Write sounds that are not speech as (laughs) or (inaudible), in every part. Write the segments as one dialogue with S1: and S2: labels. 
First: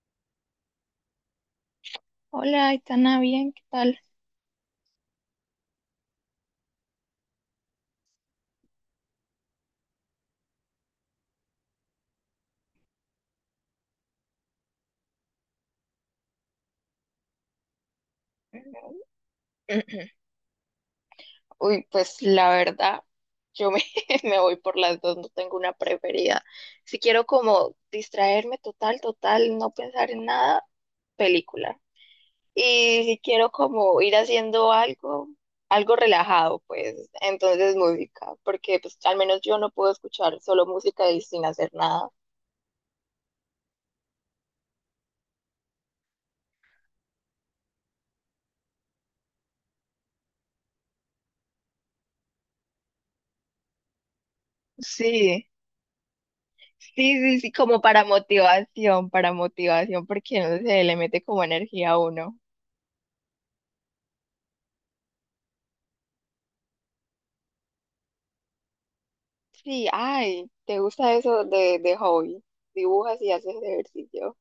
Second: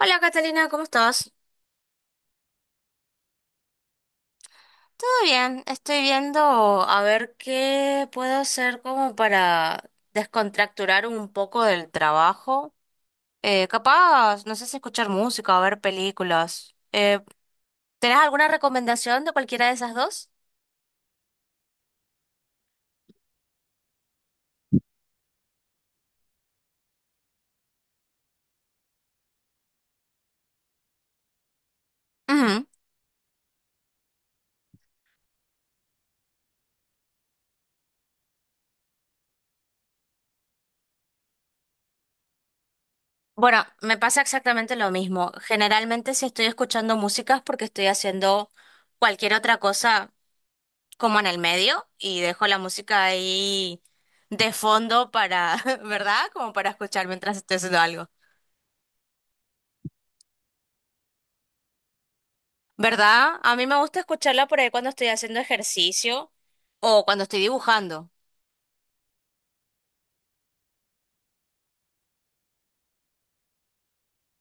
S1: Hola Catalina, ¿cómo estás?
S2: Hola, Aitana, bien, ¿qué tal?
S1: Todo bien, estoy viendo a ver qué puedo hacer como para descontracturar un poco del trabajo. Capaz, no sé si escuchar música o ver películas. ¿Tenés alguna recomendación de cualquiera de esas dos?
S2: (clears throat) Uy, pues la verdad, yo me, (laughs) me voy por las dos, no tengo una preferida. Si quiero como distraerme total, total, no pensar en nada, película.
S1: Ujú.
S2: Y si quiero como ir haciendo algo, algo relajado, pues entonces música, porque pues al menos yo no puedo escuchar solo música y sin hacer nada.
S1: Bueno, me pasa exactamente lo mismo. Generalmente si estoy escuchando música es porque estoy haciendo cualquier otra cosa como en el medio y dejo la música ahí de fondo
S2: Sí.
S1: para, (laughs) ¿verdad? Como para
S2: Sí,
S1: escuchar mientras
S2: sí, sí,
S1: estoy haciendo
S2: como
S1: algo.
S2: para motivación, porque no sé, le mete como energía a uno.
S1: ¿Verdad? A mí me gusta escucharla por ahí cuando estoy haciendo ejercicio o cuando estoy dibujando.
S2: Sí, ay, ¿te gusta eso de hobby? Dibujas y haces ejercicio.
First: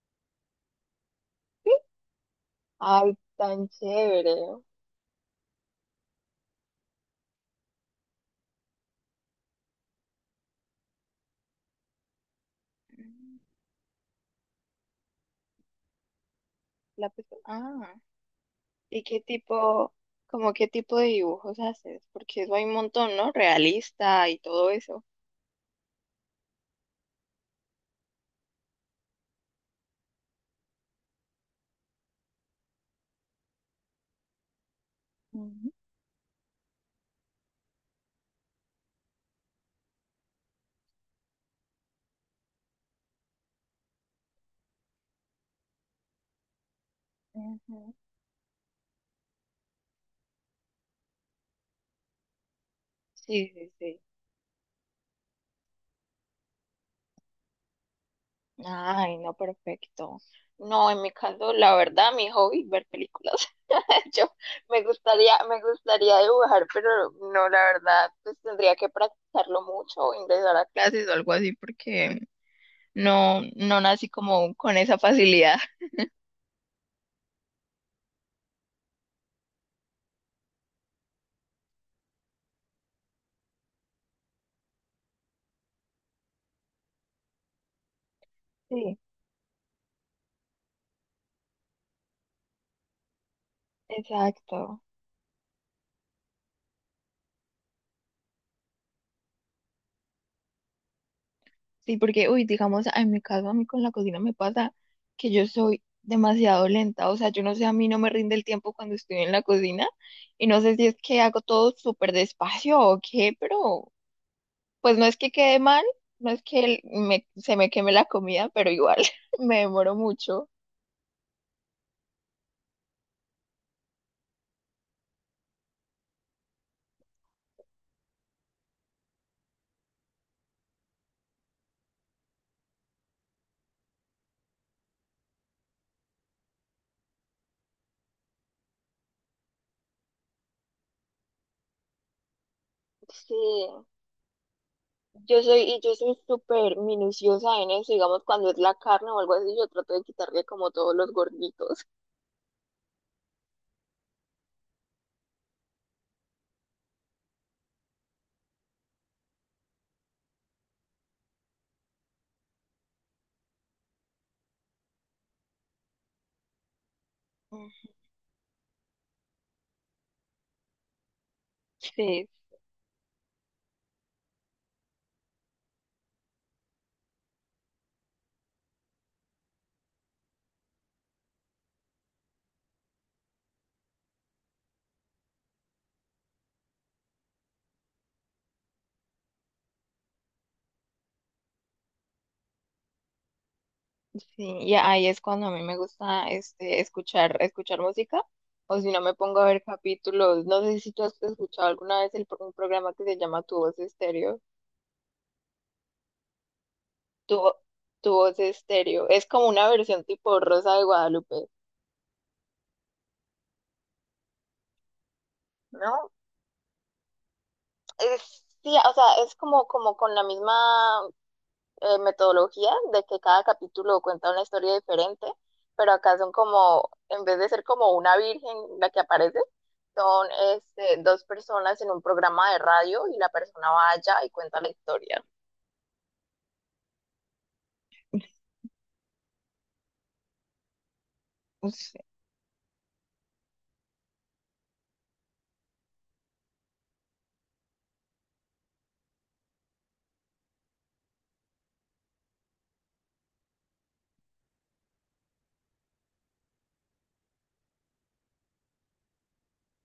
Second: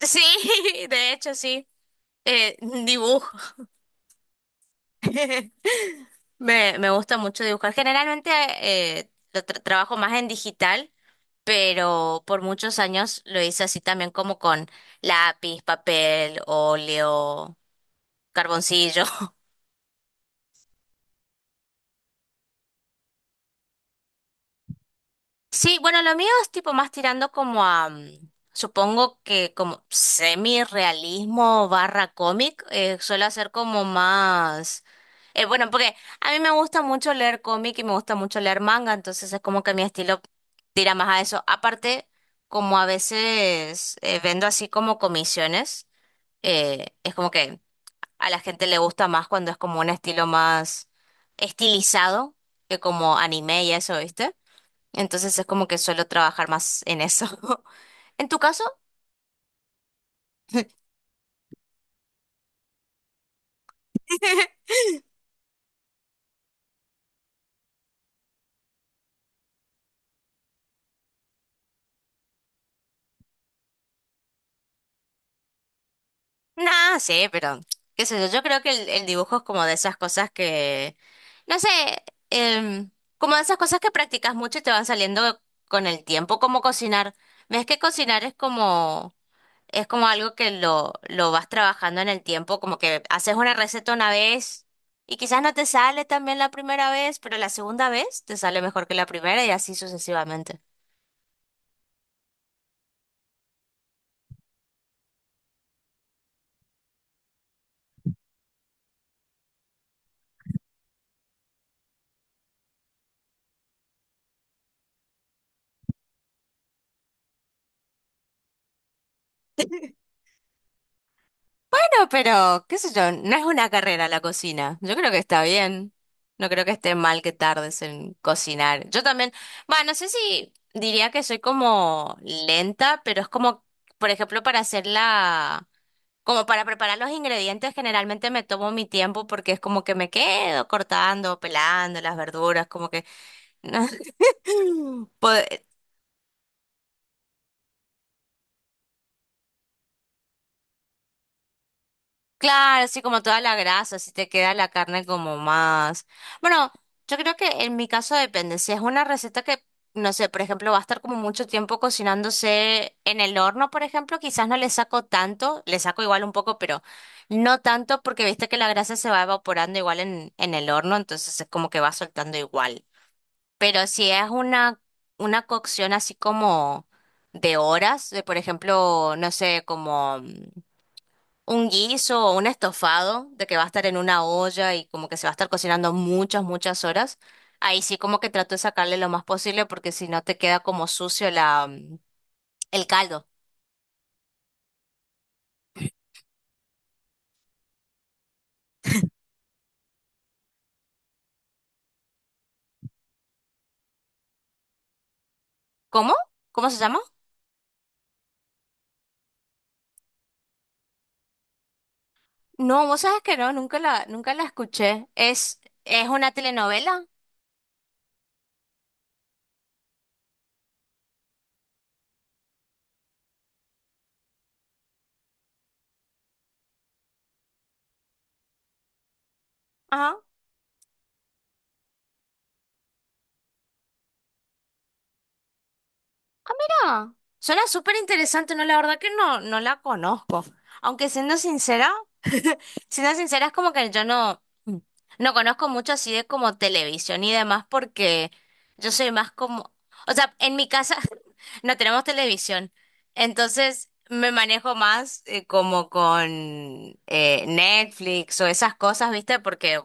S1: Sí, (laughs) de hecho sí.
S2: (laughs)
S1: Eh,
S2: Ay,
S1: Dibujo.
S2: tan chévere.
S1: (laughs) Me gusta mucho dibujar. Generalmente lo trabajo más en digital, pero por muchos años lo hice así también como con lápiz, papel,
S2: La persona-
S1: óleo,
S2: ah, ¿Y
S1: carboncillo.
S2: qué tipo, como qué tipo de dibujos haces? Porque eso hay un montón, ¿no? Realista y todo eso.
S1: Sí, bueno, lo mío es tipo más tirando como a, supongo que como semi-realismo barra cómic, suelo hacer como más, bueno,
S2: Ujú,
S1: porque a mí me gusta mucho leer cómic y me gusta mucho leer manga, entonces es como que mi estilo tira más a eso. Aparte, como a veces vendo así como comisiones, es como que
S2: ujú.
S1: a la gente le gusta más cuando es como un estilo más estilizado que como
S2: Sí,
S1: anime
S2: sí,
S1: y eso,
S2: sí.
S1: ¿viste? Entonces es como que suelo trabajar más en eso. (laughs) ¿En tu caso?
S2: Ay, no, perfecto. No, en mi caso, la verdad, mi hobby es ver películas. (laughs) Yo
S1: (laughs)
S2: me gustaría dibujar, pero no, la verdad, pues tendría que practicarlo mucho o ingresar a clases o algo así, porque no, no nací como con esa facilidad.
S1: Nah, sí, pero qué sé yo, yo creo que el dibujo es como de esas cosas que, no sé, em, como de esas cosas que practicas mucho y te van saliendo con el tiempo, como cocinar. Ves que cocinar
S2: Sí,
S1: es como algo que lo vas trabajando en el tiempo, como que haces una receta una vez
S2: exacto.
S1: y quizás no te sale tan bien la primera vez, pero la segunda vez te sale mejor que la primera y así sucesivamente.
S2: Sí, porque, uy, digamos, en mi caso, a mí con la cocina me pasa que yo soy demasiado lenta, o sea, yo no sé, a mí no me rinde el tiempo cuando estoy en la cocina y no sé si es que hago todo súper despacio o qué, pero pues no es que quede mal, no es que se me queme la comida, pero igual (laughs) me demoro mucho.
S1: Bueno, pero, qué sé yo, no es una carrera la cocina. Yo creo que está bien. No creo que esté mal que tardes en cocinar. Yo también, bueno, no sé si diría que soy como lenta, pero es como, por ejemplo, para hacer como para preparar los ingredientes, generalmente me tomo mi tiempo porque es como que me quedo cortando, pelando las verduras, como que...
S2: Sí,
S1: (laughs) pod-
S2: y yo soy súper minuciosa en eso, digamos, cuando es la carne o algo así, yo trato de quitarle como todos los gorditos.
S1: Claro, así como toda la grasa, así te queda la carne como más. Bueno, yo creo que en mi caso depende. Si es una receta que, no sé, por ejemplo, va a estar como mucho tiempo cocinándose en el horno, por ejemplo, quizás no le saco tanto, le saco igual un poco, pero no
S2: Mm.
S1: tanto porque viste que la grasa se va evaporando igual en el horno, entonces es como que va
S2: Sí.
S1: soltando igual. Pero si es una cocción así como de horas, de por ejemplo, no sé, como un guiso o un estofado de que va a estar en una olla y como que se va a estar cocinando muchas, muchas horas, ahí sí como que trato de sacarle lo más posible porque si no te queda como sucio el caldo.
S2: Sí, y ahí es cuando a mí me gusta este, escuchar, escuchar música, o si no me pongo a ver capítulos. No sé si tú has escuchado alguna vez un programa que se llama Tu Voz Estéreo.
S1: ¿Cómo? ¿Cómo se llama?
S2: Tu, Vo- Tu Voz Estéreo. Es como una versión tipo Rosa de Guadalupe,
S1: No, vos sabes que no, nunca la escuché. Es
S2: ¿no?
S1: una telenovela.
S2: Es, sí, o sea, es como, como con la misma metodología de que cada capítulo cuenta una historia diferente, pero acá son como, en vez de ser como una virgen la que aparece,
S1: Ajá.
S2: son este, dos personas en un programa de radio y la persona va allá y cuenta la historia.
S1: Ah, suena súper interesante, no, la verdad que no, no la conozco. Aunque siendo sincera,
S2: Sí,
S1: (laughs) siendo sincera es como que yo no, no conozco mucho así de como televisión y demás porque yo soy más como, o sea, en mi casa (laughs) no tenemos televisión, entonces me manejo más como con Netflix o esas cosas, ¿viste? Porque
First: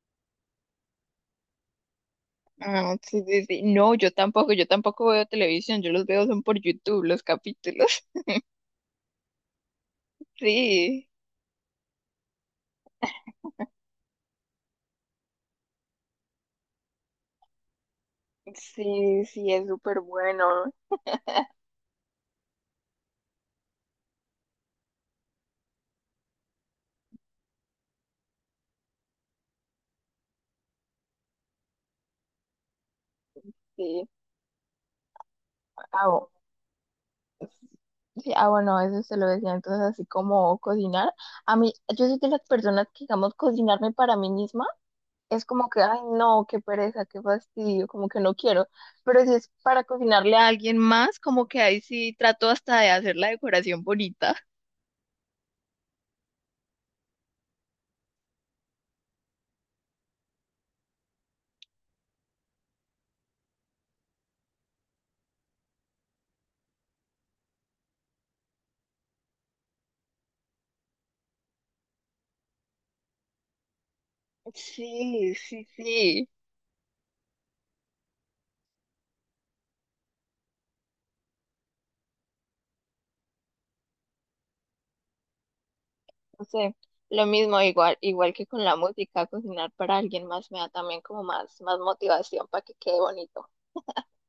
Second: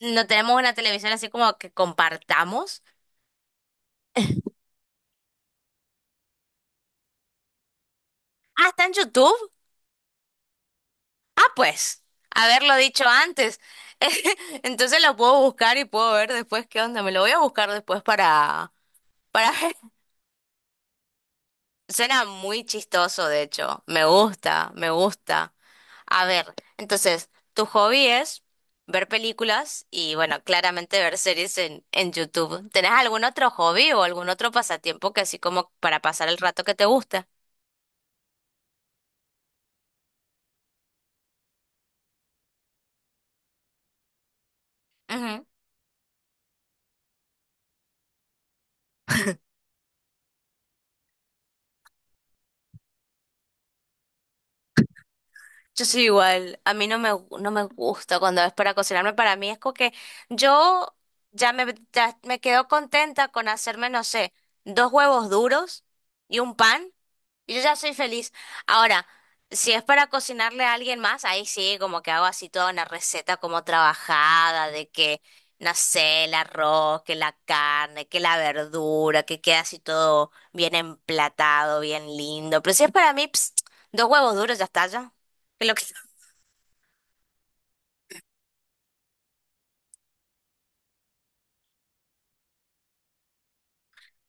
S1: no tenemos una televisión así como que compartamos.
S2: ah, sí, sí, sí. No, yo tampoco veo televisión, yo los veo son por YouTube los capítulos. (laughs)
S1: Ah, está en YouTube.
S2: Sí.
S1: Ah, pues, haberlo dicho antes. (laughs) Entonces lo puedo buscar y puedo ver después qué onda. Me lo voy a buscar después
S2: Sí,
S1: para
S2: sí, es
S1: ver. (laughs)
S2: súper bueno.
S1: Suena muy chistoso, de hecho. Me gusta, me gusta. A ver, entonces, tu hobby es ver películas y, bueno, claramente ver series en YouTube. ¿Tenés algún otro hobby o
S2: Sí.
S1: algún otro pasatiempo que así como para
S2: Ah,
S1: pasar el rato que te gusta?
S2: sí, ah, bueno, eso se lo decía, entonces así como cocinar. A mí, yo soy de las personas que, digamos, cocinarme para mí misma es como que, ay, no, qué pereza, qué fastidio, como que no quiero. Pero si es para cocinarle a alguien más, como que ahí sí trato hasta de hacer la decoración bonita.
S1: Yo soy igual, a mí no no me gusta cuando es para cocinarme, para mí es como que yo ya me quedo contenta con hacerme, no sé, dos huevos duros y un pan, y yo ya soy feliz. Ahora, si es para cocinarle a alguien más, ahí sí, como que hago así toda una receta como trabajada, de que,
S2: Sí, sí,
S1: no sé,
S2: sí.
S1: el arroz, que la carne, que la verdura, que queda así todo bien emplatado, bien lindo, pero si es para mí, ps, dos huevos duros, ya está, ya. Lo que- (laughs)
S2: No sé, lo mismo, igual, igual que con la música, cocinar para alguien más me da también como más, más motivación para que quede bonito.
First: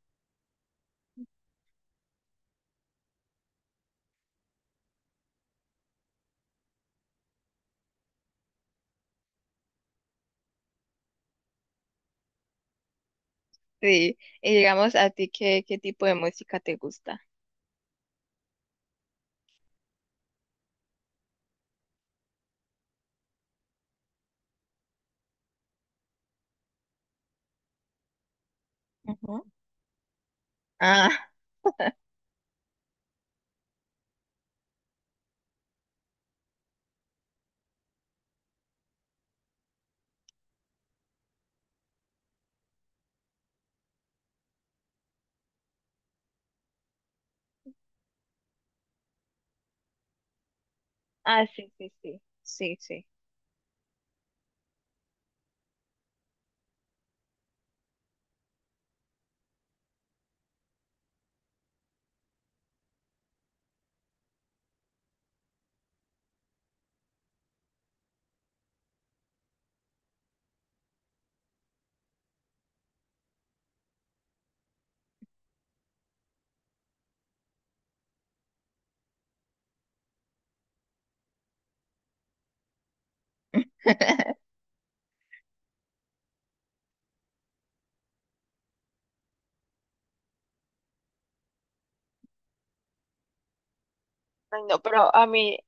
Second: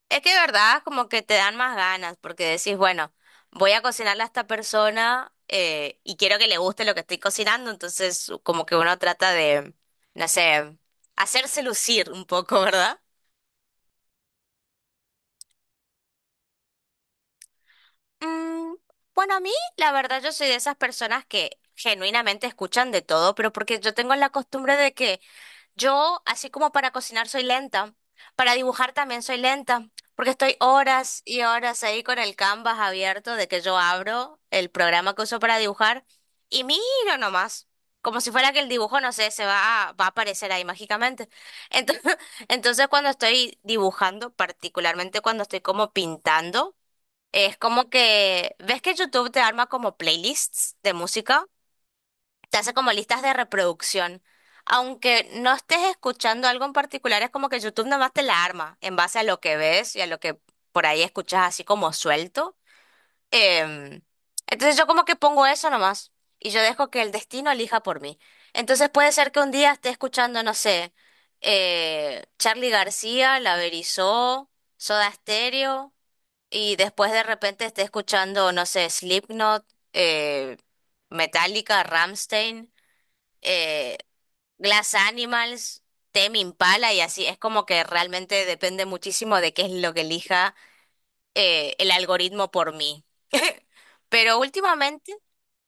S1: es que de verdad como que te dan más ganas porque decís, bueno, voy a cocinarle a esta persona y quiero que le guste lo que estoy cocinando, entonces como que uno trata de, no sé, hacerse lucir un poco, ¿verdad?
S2: Sí, y digamos, ¿a ti qué, qué tipo de música te gusta?
S1: Mm, bueno, a mí la verdad yo soy de esas personas que genuinamente escuchan de todo, pero porque yo tengo la costumbre de que yo, así como para cocinar soy lenta, para dibujar también soy lenta, porque estoy horas
S2: Ah,
S1: y horas ahí con el Canvas abierto de que yo abro el programa que uso para dibujar y miro nomás, como si fuera que el dibujo, no sé, va a aparecer ahí mágicamente. Entonces, (laughs) entonces cuando estoy dibujando, particularmente cuando estoy como pintando, es como que, ¿ves que YouTube te arma como playlists de música?
S2: ah, sí, sí, sí,
S1: Te hace
S2: sí,
S1: como
S2: sí.
S1: listas de reproducción. Aunque no estés escuchando algo en particular, es como que YouTube nada más te la arma en base a lo que ves y a lo que por ahí escuchas así como suelto. Em, entonces yo como que pongo eso nomás y yo dejo que el destino elija por mí. Entonces puede ser que un día esté escuchando, no sé, Charly García, La Berizó, Soda Stereo y después de repente esté escuchando, no sé, Slipknot, eh, Metallica, Rammstein eh, Glass Animals, Tame Impala y así. Es como que realmente depende muchísimo de qué es lo que elija el algoritmo por mí. (laughs) Pero
S2: Ay, no,
S1: últimamente,
S2: pero a mí,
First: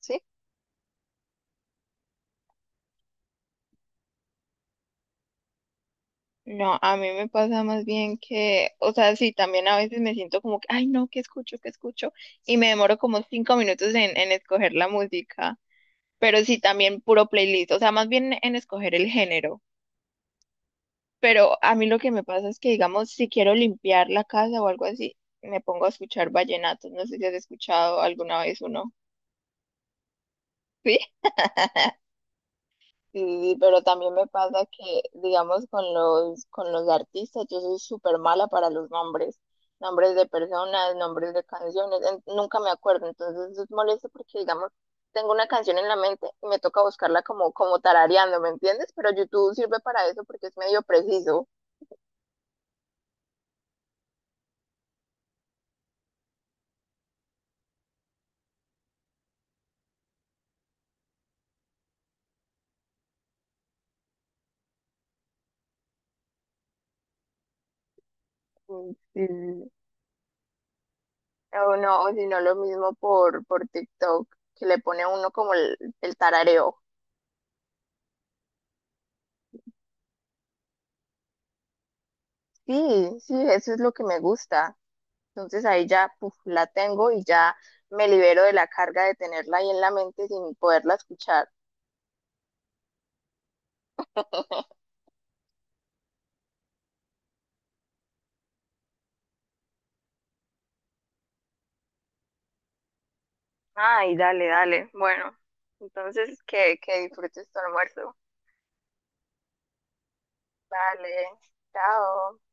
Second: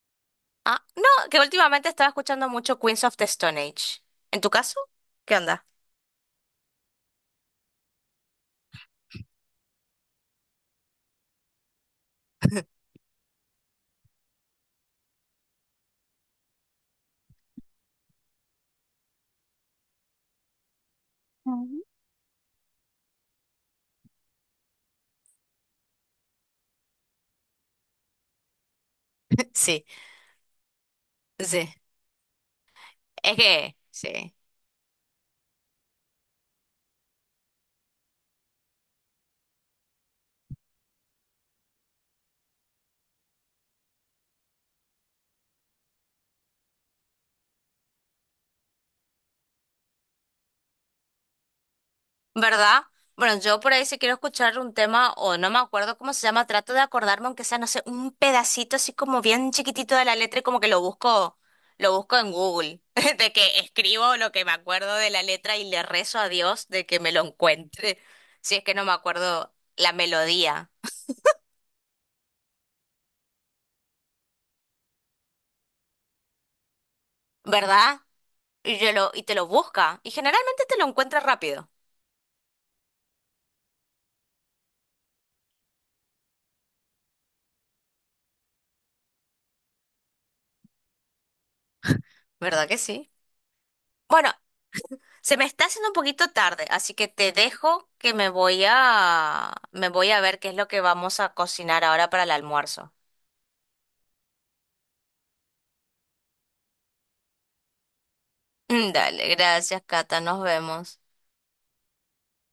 S2: sí.
S1: ah, no, que últimamente estaba escuchando mucho Queens of the Stone Age. ¿En tu caso? ¿Qué onda?
S2: No, a mí me pasa más bien que, o sea, sí, también a veces me siento como que, ay, no, ¿qué escucho? ¿Qué escucho? Y me demoro como 5 minutos en escoger la música, pero sí, también puro playlist, o sea, más bien en escoger el género. Pero a
S1: Mm.
S2: mí lo que me pasa es que, digamos, si quiero limpiar la casa o algo así, me pongo a escuchar vallenatos. No sé si has escuchado alguna vez uno.
S1: (laughs) Sí,
S2: Sí.
S1: sí.
S2: (laughs)
S1: Es
S2: Sí,
S1: que,
S2: pero también me
S1: sí.
S2: pasa que, digamos, con con los artistas, yo soy súper mala para los nombres, nombres de personas, nombres de canciones, en- nunca me acuerdo, entonces es molesto porque, digamos, tengo una canción en la mente y me toca buscarla como, como tarareando, ¿me entiendes? Pero YouTube sirve para eso porque es medio preciso.
S1: ¿Verdad? Bueno, yo por ahí si quiero escuchar un tema, o no me acuerdo cómo se llama, trato de acordarme, aunque sea, no sé, un pedacito así como bien chiquitito de la letra y como que lo busco en Google, (laughs) de que escribo lo que me acuerdo de la letra y le rezo a Dios de que me lo encuentre, (laughs) si es que no me
S2: Mm.
S1: acuerdo
S2: Sí.
S1: la melodía,
S2: O no, o si no, lo mismo por TikTok, que le pone a uno como el tarareo.
S1: ¿verdad? Y te lo busca, y generalmente te lo encuentra rápido,
S2: Sí, sí, eso es lo que me gusta. Entonces ahí ya puf, la tengo y ya me libero de la carga de tenerla ahí en la mente sin poderla escuchar.
S1: ¿verdad que sí? Bueno,
S2: (laughs)
S1: se me está haciendo un poquito tarde, así que te dejo que me voy a ver qué es lo que vamos a cocinar ahora para el almuerzo.
S2: Ay, dale, dale. Bueno, entonces que disfrutes tu almuerzo.
S1: (laughs) Dale, gracias, Cata, nos vemos.
S2: Dale, chao.